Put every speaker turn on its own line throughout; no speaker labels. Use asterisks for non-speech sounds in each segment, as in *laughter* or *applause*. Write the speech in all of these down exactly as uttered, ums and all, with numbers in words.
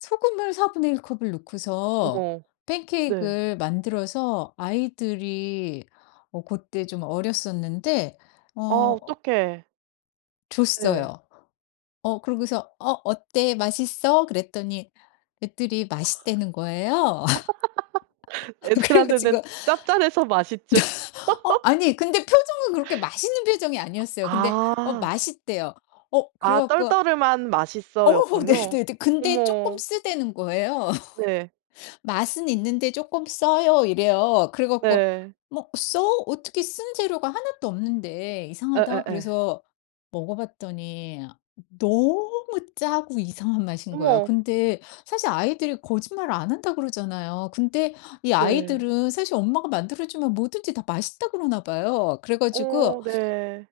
소금을 사분의 일 컵을 넣고서
어머
팬케익
네.
을 만들어서 아이들이 어 그때 좀 어렸었는데
아
어
어떡해. 네.
줬어요. 어 그러고서 어 "어때 맛있어?" 그랬더니 애들이 맛있다는 거예요.
*laughs*
*laughs* 그래 가지고
애들한테는 짭짤해서 맛있죠.
*laughs* 어
*laughs*
아니 근데 표정은 그렇게 맛있는 표정이 아니었어요. 근데 어
아.
맛있대요. 어 그래
아
갖고
떨떠름한
어
"맛있어."였군요.
네네 근데 쪼끔
어머.
쓰다는 거예요.
네.
"맛은 있는데 쪼끔 써요." 이래요. 그래 갖고
네.
"뭐 써? 어떻게 쓴 재료가 하나도 없는데 이상하다."
예예예.
그래서 먹어봤더니 너무 짜고 이상한 맛인 거예요.
어머.
근데 사실 아이들이 거짓말을 안 한다 그러잖아요. 근데 이
네.
아이들은 사실 엄마가 만들어주면 뭐든지 다 맛있다 그러나 봐요. 그래 가지고 어어
어 네.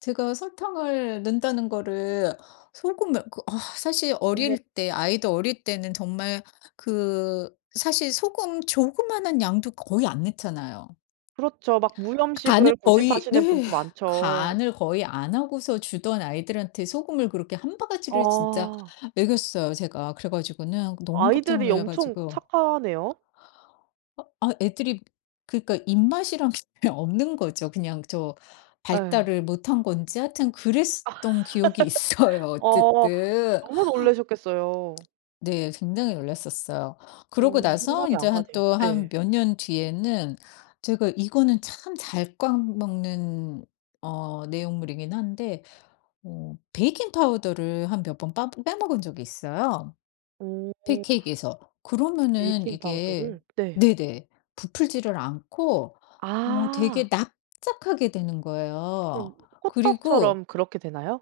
제가 설탕을 넣는다는 거를 소금을 그 어 사실
어머.
어릴 때 아이들 어릴 때는 정말 그 사실 소금 조그만한 양도 거의 안 넣잖아요.
그렇죠. 막
간을
무염식을
거의
고집하시는
네.
분도 많죠.
간을 거의 안 하고서 주던 아이들한테 소금을 그렇게 한 바가지를 진짜
어.
먹였어요, 제가. 그래 가지고는 너무 깜짝
아이들이
놀라
엄청
가지고
착하네요.
어 아 애들이 그러니까 입맛이란 게 그냥 없는 거죠. 그냥 저
에.
발달을 못한 건지 하여튼 그랬었던 기억이 있어요
*laughs* 어
어쨌든.
너무 놀라셨겠어요.
네 굉장히 놀랐었어요. 그러고
어
나서
상상이
이제
안
한
가네요.
또 한
네.
몇 년 뒤에는 제가 이거는 참 잘 까먹는 어 내용물이긴 한데 어 베이킹파우더를 한 몇 번 빠 빼먹은 적이 있어요.
오오.
팬케익 에서 그러면은 이게
베이킹파우더를 네.
네네 부풀지를 않고 어
아.
되게 납작하게 되는
그럼
거예요. 그리고
호떡처럼 그렇게 되나요?